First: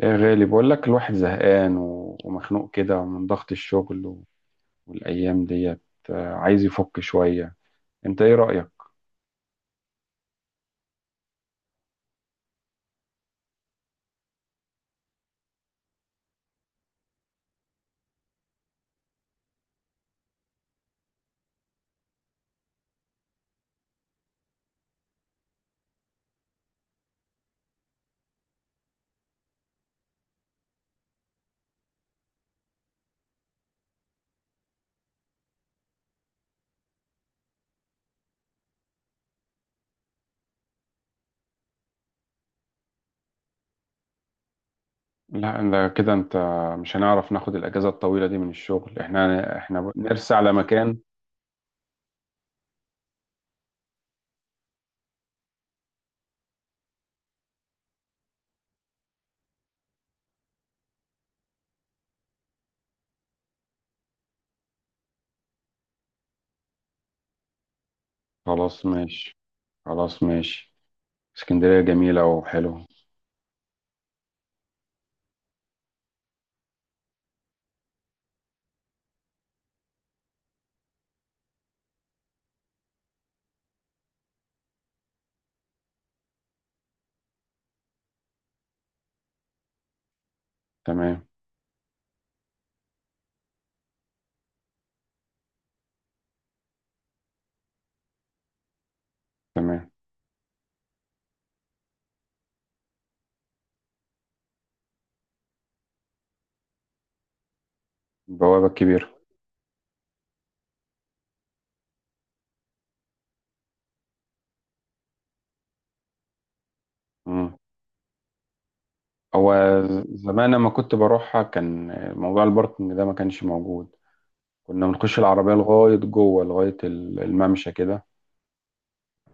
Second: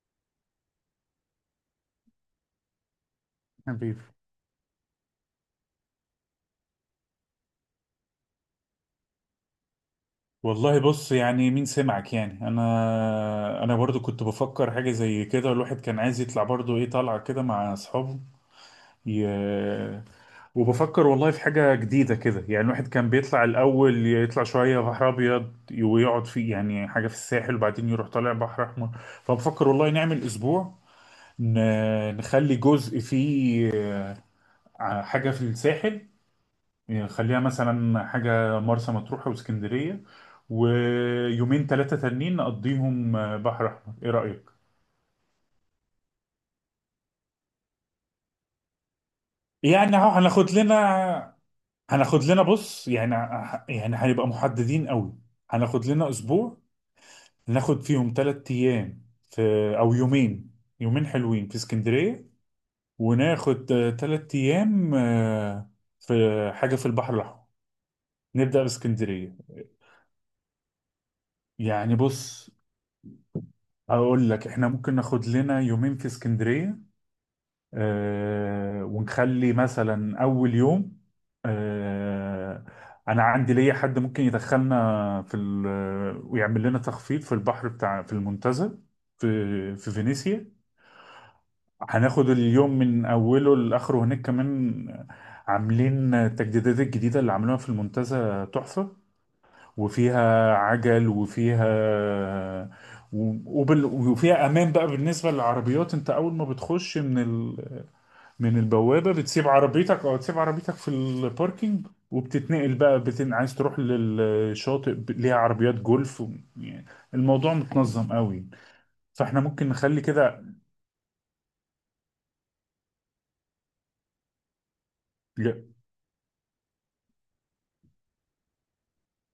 يا غالي، بقول لك الواحد زهقان ومخنوق كده من ضغط حبيبي. الشغل والأيام ديت. عايز يفك شوية. انت ايه رأيك؟ والله بص، يعني مين سمعك؟ يعني انا برضو كنت بفكر حاجه زي كده. الواحد كان عايز يطلع برضو، ايه طالعه كده مع اصحابه. ي... وبفكر والله في حاجه جديده كده. يعني الواحد كان بيطلع الاول، يطلع شويه بحر ابيض ويقعد فيه، يعني حاجه في الساحل، وبعدين يروح طالع بحر احمر. فبفكر والله نعمل اسبوع، ن... نخلي جزء فيه حاجه في الساحل، يعني خليها مثلا حاجة مرسى مطروح واسكندرية، ويومين ثلاثة تانيين نقضيهم آه، بحر أحمر. إيه رأيك؟ لا ده كده انت مش هنعرف ناخد الأجازة الطويلة دي من الشغل. احنا يعني أهو نرسى هناخد على مكان. لنا، هناخد لنا بص، يعني يعني هنبقى محددين قوي. هناخد لنا أسبوع، ناخد فيهم ثلاث أيام في، أو يومين، يومين حلوين في اسكندرية، وناخد ثلاث أيام آه، في حاجة في البحر الأحمر. نبدأ خلاص، باسكندرية. ماشي. خلاص، ماشي. اسكندرية يعني جميلة بص، وحلوة. هقول لك احنا ممكن ناخد لنا يومين في اسكندرية آه، ونخلي مثلا أول يوم آه، أنا عندي ليا حد ممكن يدخلنا في ويعمل لنا تخفيض في البحر بتاع، في المنتزه، في في فينيسيا. تمام. هناخد اليوم من أوله لآخره هناك كمان. عاملين التجديدات الجديدة اللي عملوها في المنتزه تحفة، تمام. وفيها عجل وفيها وفيها امان بقى بالنسبه للعربيات. انت اول ما بتخش من من البوابة الكبيرة. البوابة، بتسيب عربيتك، او تسيب عربيتك في الباركينج وبتتنقل بقى، عايز تروح للشاطئ ليها عربيات جولف و... يعني الموضوع مم. متنظم قوي. فاحنا ممكن هو نخلي كده. زمان لما كنت بروحها كان موضوع الباركنج ده ما كانش موجود. كنا بنخش العربية لا، لغاية جوه لغاية الممشى كده.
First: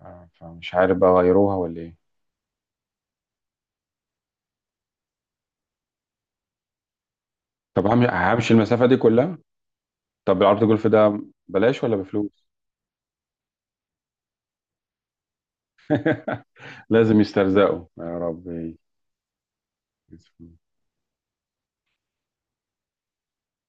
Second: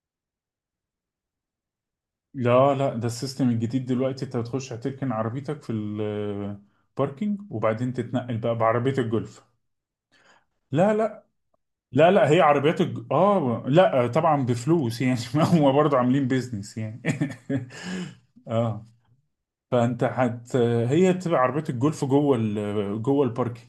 فمش عارف بقى غيروها ولا ايه. لا لا، ده السيستم الجديد دلوقتي. انت بتخش هتركن عربيتك في الباركينج، طب وبعدين تتنقل همشي بقى المسافة بعربية دي كلها؟ الجولف. طب العرض الجولف لا ده لا، بلاش ولا لا لا هي بفلوس؟ عربيات اه لا طبعا بفلوس يعني هم برضه عاملين بيزنس يعني لازم يسترزقوا يا ربي. اه، فانت هي بتبقى عربيه الجولف جوه جوه الباركينج.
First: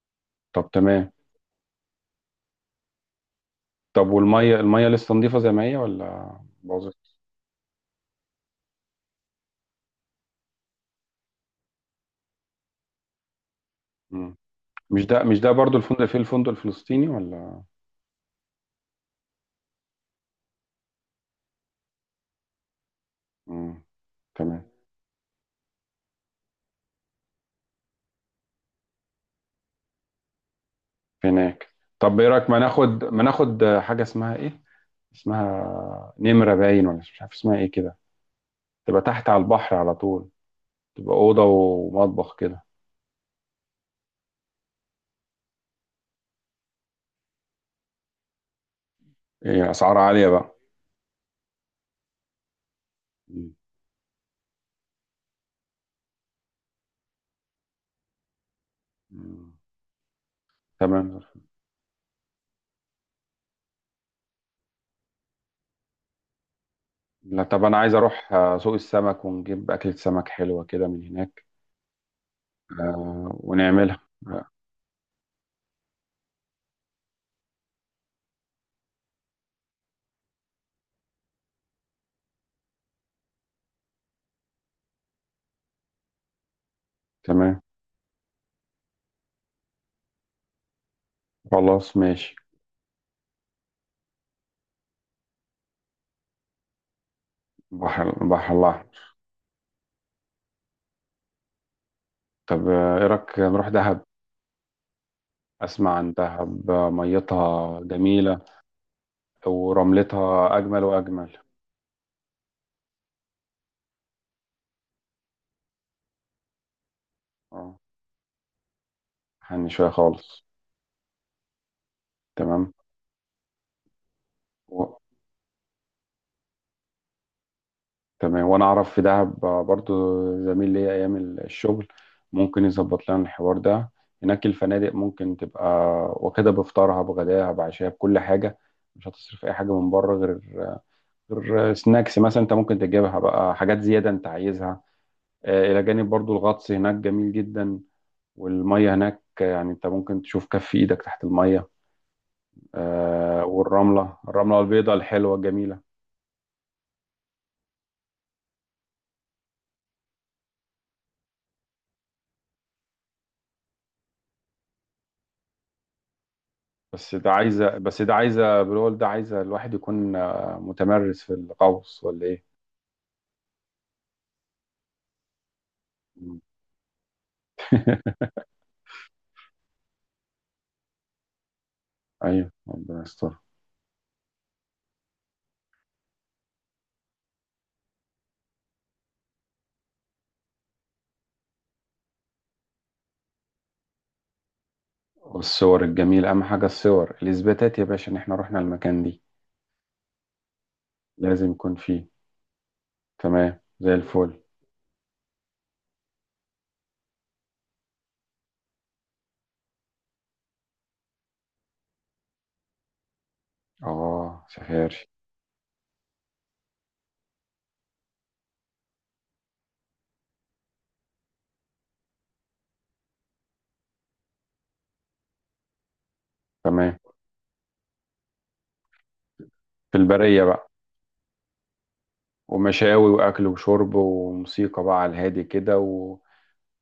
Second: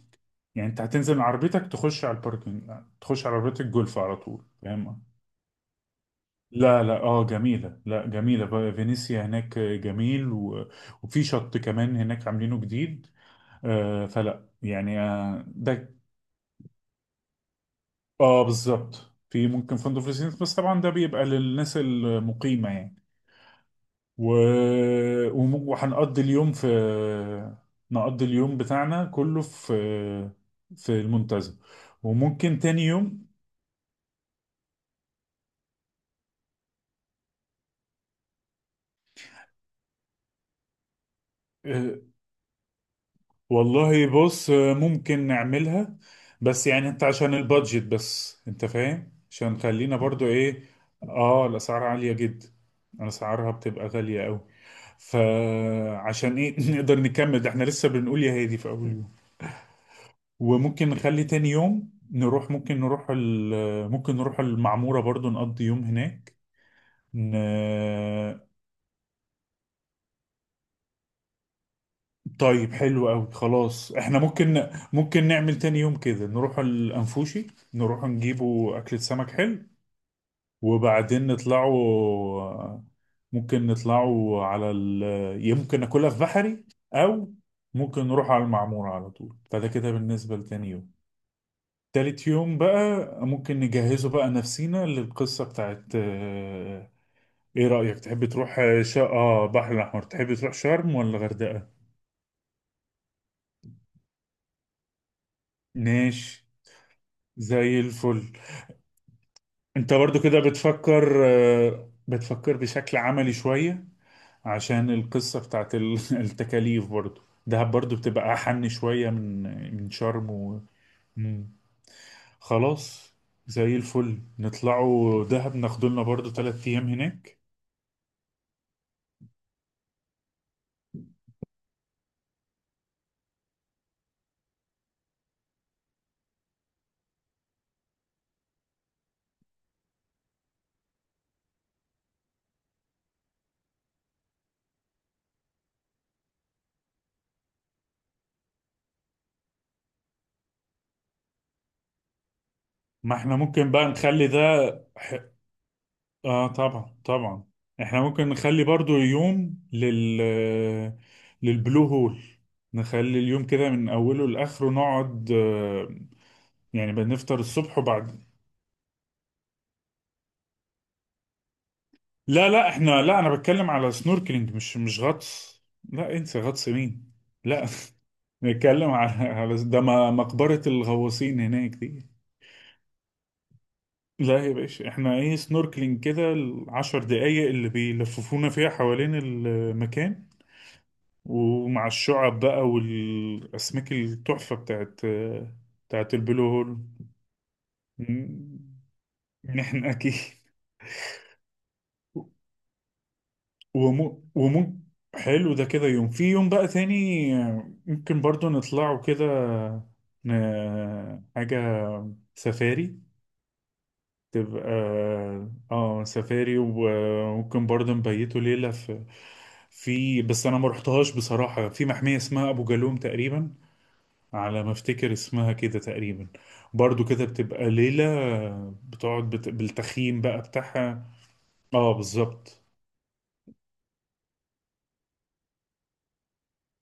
طب يعني انت تمام. هتنزل من عربيتك، تخش على الباركينج، تخش على عربيه الجولف طب، على طول، والمية المية فاهم؟ لسه نظيفة زي ما هي ولا لا لا، باظت؟ اه جميله، لا جميله بقى فينيسيا هناك جميل و... وفي شط كمان هناك عاملينه جديد. آه مم. فلا يعني مش ده مش آه ده برضو ده. في الفندق الفلسطيني ولا؟ اه بالظبط، في ممكن فندق في السيناء، بس طبعا ده بيبقى للناس المقيمه يعني. مم. و... تمام. وهنقضي اليوم في، نقضي اليوم بتاعنا كله في في في المنتزه. هناك. طب ايه رأيك، ما وممكن تاني ناخد ما يوم ناخد حاجة اسمها ايه، اسمها نمرة باين ولا مش عارف اسمها ايه كده، تبقى تحت على البحر على طول، تبقى أوضة آه، ومطبخ كده؟ والله بص آه، ممكن نعملها، بس يعني انت عشان البادجت، بس انت فاهم عشان ايه، أسعار خلينا برضو عالية بقى. ايه. اه الاسعار عالية جدا، اسعارها مم. بتبقى غالية قوي. فعشان ايه نقدر نكمل ده، احنا لسه بنقول يا هادي في اول يوم. آه. وممكن تمام. نخلي تاني يوم نروح، ممكن نروح ممكن نروح المعمورة برضو، نقضي يوم هناك. ن... لا، طب انا عايز اروح سوق السمك ونجيب اكلة سمك حلوة كده من هناك. طيب حلو آه، قوي، خلاص ونعملها. احنا آه، ممكن، ممكن نعمل تاني يوم كده نروح الأنفوشي، نروح نجيبوا أكلة سمك حلو، وبعدين نطلعوا، ممكن نطلعوا على يمكن ناكلها في بحري، أو تمام. ممكن نروح على المعمورة على طول. فده كده بالنسبة لتاني يوم. خلاص تالت ماشي. يوم بقى ممكن نجهزه بقى، نفسينا للقصة بتاعت آه، ايه رأيك؟ بحر تحب بحر تروح آه، الله. اه بحر الأحمر. تحب تروح شرم ولا غردقة؟ طب ايه رأيك نروح دهب؟ اسمع عن ماشي، دهب، ميتها زي الفل. جميلة انت برضو كده ورملتها اجمل بتفكر واجمل. آه، بتفكر بشكل عملي شوية، عشان القصة بتاعت التكاليف برضو. دهب اه، برضو بتبقى أحن شوية من، حني شوية من شرم خالص. و... مم. تمام. خلاص، زي الفل. نطلعوا دهب ناخدولنا برضو تلات أيام هناك. تمام. وانا اعرف في دهب برضو زميل ليا ايام الشغل، ممكن يظبط لنا الحوار ده. هناك الفنادق ممكن تبقى واخدة بفطارها بغداها بعشاها بكل حاجة، مش هتصرف اي حاجة من بره غير سناكس مثلا، انت ممكن تجيبها بقى حاجات زيادة انت عايزها. الى جانب، برضو الغطس هناك جميل جدا، والمية هناك يعني انت ممكن تشوف كف ايدك تحت المية. ما احنا ممكن بقى والرملة نخلي ده الرملة البيضاء ح... الحلوة الجميلة. اه طبعا طبعا. احنا ممكن نخلي برضو يوم لل، للبلو هول. نخلي اليوم كده من اوله لاخره نقعد آه، يعني بس ده بنفطر عايزة الصبح بس ده وبعد. عايزة بنقول ده عايزة الواحد يكون متمرس في الغوص ولا لا ايه؟ لا، احنا لا، انا بتكلم على سنوركلينج، مش مش غطس. لا مم. انسى غطس مين. لا نتكلم على على ده، مقبرة الغواصين هناك دي. ايوه، ربنا يستر. لا يا باشا، احنا ايه، سنوركلينج كده العشر دقايق اللي بيلففونا فيها حوالين المكان، ومع الشعب بقى والاسماك التحفة بتاعت، والصور بتاعت الجميلة اهم البلو حاجة، هول. الصور الاثباتات يا باشا ان احنا م- رحنا المكان دي. نحن اكيد. لازم يكون فيه. تمام، زي ومو الفل. ومو حلو ده كده، يوم في يوم بقى تاني ممكن برضو نطلعوا كده، حاجة سفاري اه، تبقى. سفاري. اه سفاري، وممكن برضه نبيته ليلة في، في، بس انا ما رحتهاش بصراحة، في محمية اسمها ابو جالوم تقريبا، على ما افتكر اسمها كده تقريبا. تمام. برضه كده بتبقى ليلة، بتقعد في بالتخييم بقى البرية بقى. بتاعها. اه بالظبط. ومشاوي واكل وشرب وموسيقى بقى على الهادي كده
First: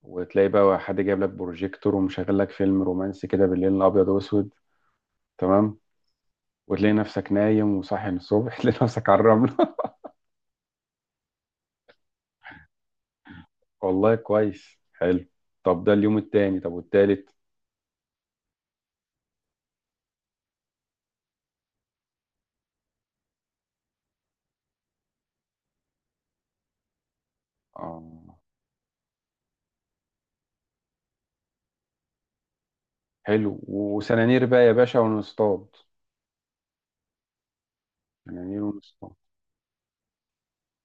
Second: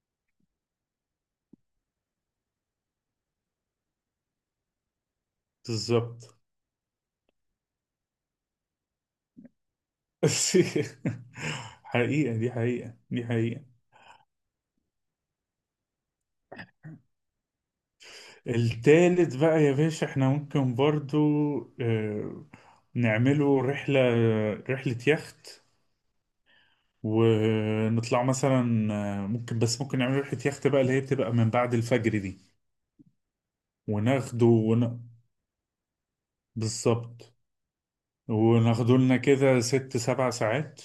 وتلاقي بقى حد جايب لك بروجيكتور ومشغل لك فيلم رومانسي كده بالليل الابيض واسود. تمام. بالظبط وتلاقي نفسك نايم، وصاحي من الصبح. تلاقي نفسك على الرملة. حقيقة دي، حقيقة دي حقيقة. والله كويس، حلو. طب ده اليوم التاني، طب والتالت؟ التالت بقى يا باشا، احنا ممكن برضو آه، نعمله رحلة، رحلة يخت. ونطلع آه، مثلا آه، ممكن، بس ممكن نعمل رحلة يخت بقى، اللي هي بتبقى من بعد الفجر دي. حلو، وسنانير وناخده بقى يا باشا ونصطاد. بالظبط. سنانير وناخده ونصطاد. لنا كده ست سبع ساعات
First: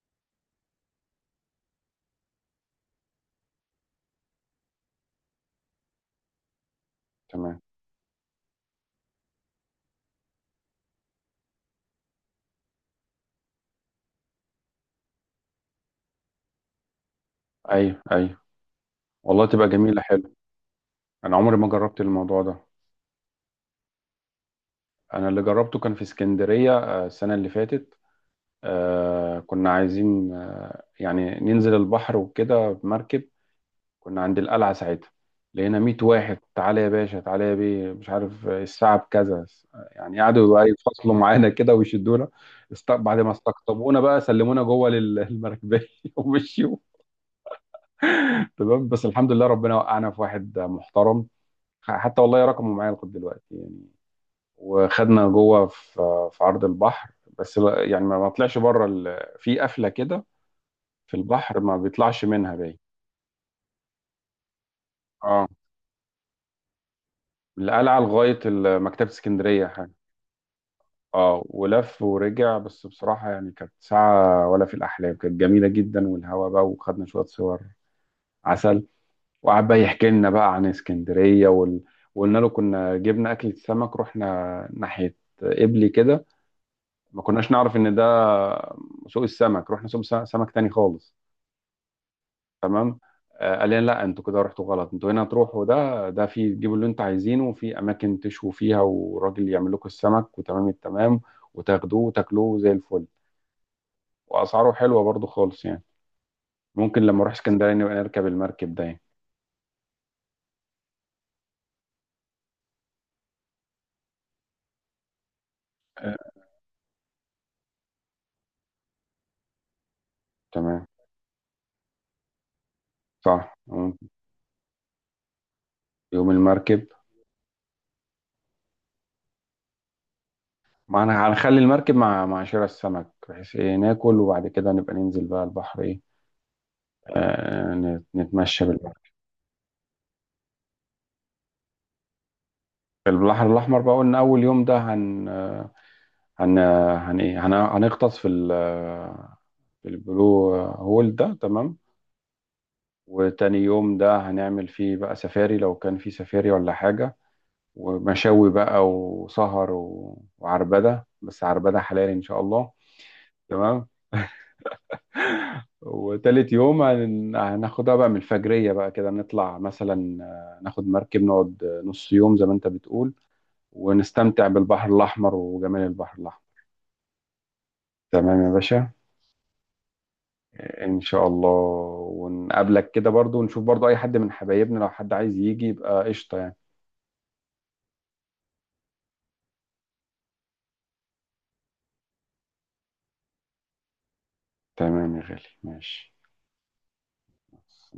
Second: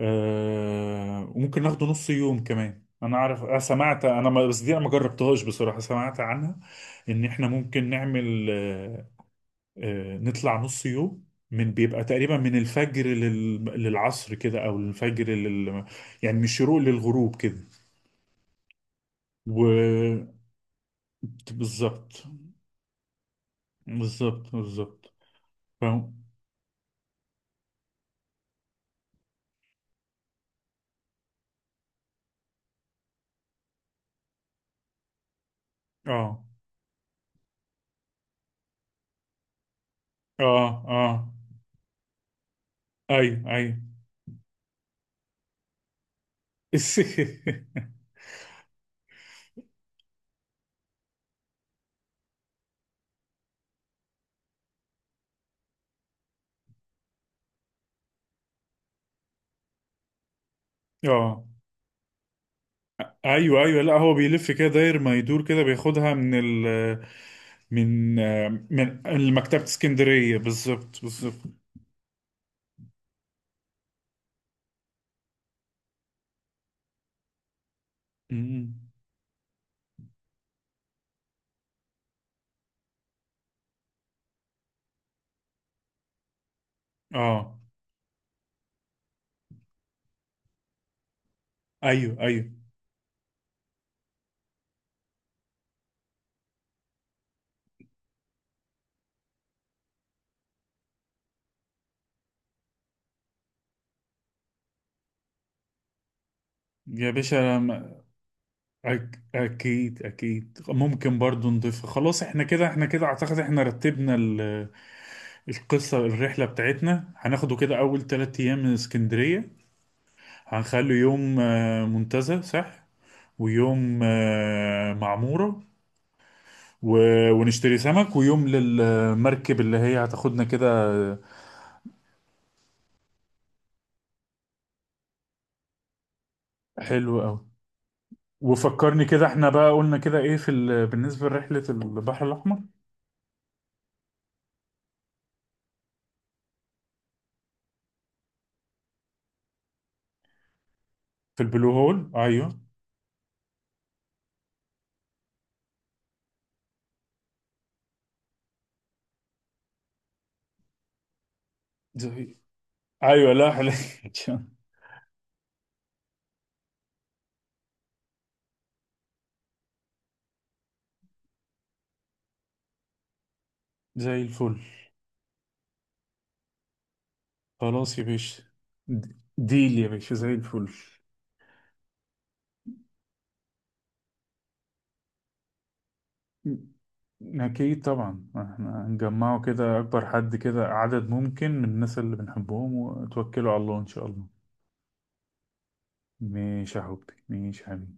آه... وممكن ناخده نص يوم كمان. انا اعرف، أنا سمعت، انا ما... بس دي انا ما جربتهاش بصراحة، سمعت عنها ان احنا تمام. ممكن نعمل آه... آه... نطلع نص يوم، من بيبقى تقريبا من الفجر للعصر كده، او الفجر لل... يعني من الشروق للغروب كده. ايوه، ايوه. والله تبقى جميلة، حلو. انا عمري ما جربت بالظبط، الموضوع ده. بالظبط بالظبط. انا اللي جربته كان في فاهم. اسكندرية السنة اللي فاتت. كنا عايزين يعني ننزل البحر وكده بمركب. كنا عند القلعة ساعتها، لقينا 100 واحد اه تعالى يا باشا تعالى يا بيه، مش عارف الساعة بكذا، يعني قعدوا بقى اه يفصلوا اه. معانا كده ويشدونا. بعد ما ايوه ايوه استقطبونا بقى سلمونا جوه المركبية ومشيوا. الس- تمام، بس الحمد لله ربنا وقعنا في واحد محترم، حتى والله رقمه معايا لغاية دلوقتي يعني. وخدنا جوه في عرض البحر. بس يعني ما طلعش بره في قفلة كده في اه البحر ما بيطلعش منها باين. ايوه ايوه، لا هو بيلف كده داير ما يدور اه، كده، بياخدها من ال، القلعة من، لغاية من مكتبة المكتبة اسكندرية. اسكندرية بالظبط بالظبط. اه، ولف ورجع. بس بصراحة يعني كانت ساعة ولا في الأحلام، كانت جميلة جدا والهوا بقى، وخدنا شوية صور أمم. عسل. وقعد بقى يحكي لنا بقى عن اسكندرية وقلنا له كنا جبنا أكلة سمك رحنا ناحية قبلي كده، ما كناش اه نعرف إن ده سوق السمك. رحنا سوق سمك تاني خالص. ايوه ايوه. تمام. قال لنا لا، انتوا كده رحتوا غلط، انتوا هنا تروحوا، ده في تجيبوا اللي انتوا عايزينه، وفي أماكن تشووا فيها، وراجل يعمل لكم السمك، وتمام التمام، وتاخدوه وتاكلوه زي الفل. واسعاره حلوه برضو خالص يعني. ممكن يا لما اروح باشا اسكندريه نبقى نركب المركب ده يعني. اكيد اكيد، ممكن برضو نضيفها. خلاص احنا كده، احنا كده اعتقد احنا رتبنا القصة. آه، الرحلة بتاعتنا هناخده كده، أول تلات أيام من اسكندرية. تمام، هنخلي يوم آه، منتزه صح، صح، ويوم ممكن. آه، معمورة يوم المركب. ونشتري سمك، ويوم للمركب اللي هي هتاخدنا كده ما آه، انا هنخلي المركب مع شراء السمك، بحيث ايه ناكل وبعد كده نبقى ننزل بقى البحر، ايه حلو أوي. نتمشى وفكرني بالبحر. كده، احنا بقى قلنا كده ايه في بالنسبة لرحلة البحر الأحمر. في البحر الاحمر بقى، قلنا اول يوم ده هن آه، هن آه، هن ايه هن هنغطس في ال آه، في البلو هول ده. في البلو تمام. هول أيوه. وتاني يوم ده هنعمل فيه بقى سفاري لو كان فيه سفاري ولا حاجة، ومشاوي بقى وسهر وعربدة، بس عربدة حلال إن زي شاء الله. أيوه لا حلو تمام. وتالت يوم هناخدها بقى من الفجرية بقى كده، نطلع مثلا ناخد مركب نقعد نص يوم زي ما أنت بتقول، زي ونستمتع الفل بالبحر الأحمر وجمال البحر الأحمر. خلاص يا تمام باشا. يا باشا. ديل يا باشا زي الفل. إن شاء الله. ونقابلك كده برضو، ونشوف برضو أي حد من حبايبنا، لو حد عايز يجي يبقى قشطة يعني. أكيد طبعا، احنا نجمعه كده أكبر حد كده، عدد ممكن من الناس اللي بنحبهم، وتوكلوا على الله إن شاء الله. تمام يا غالي، ماشي. ماشي يا حبيبي، ماشي يا حبيبي.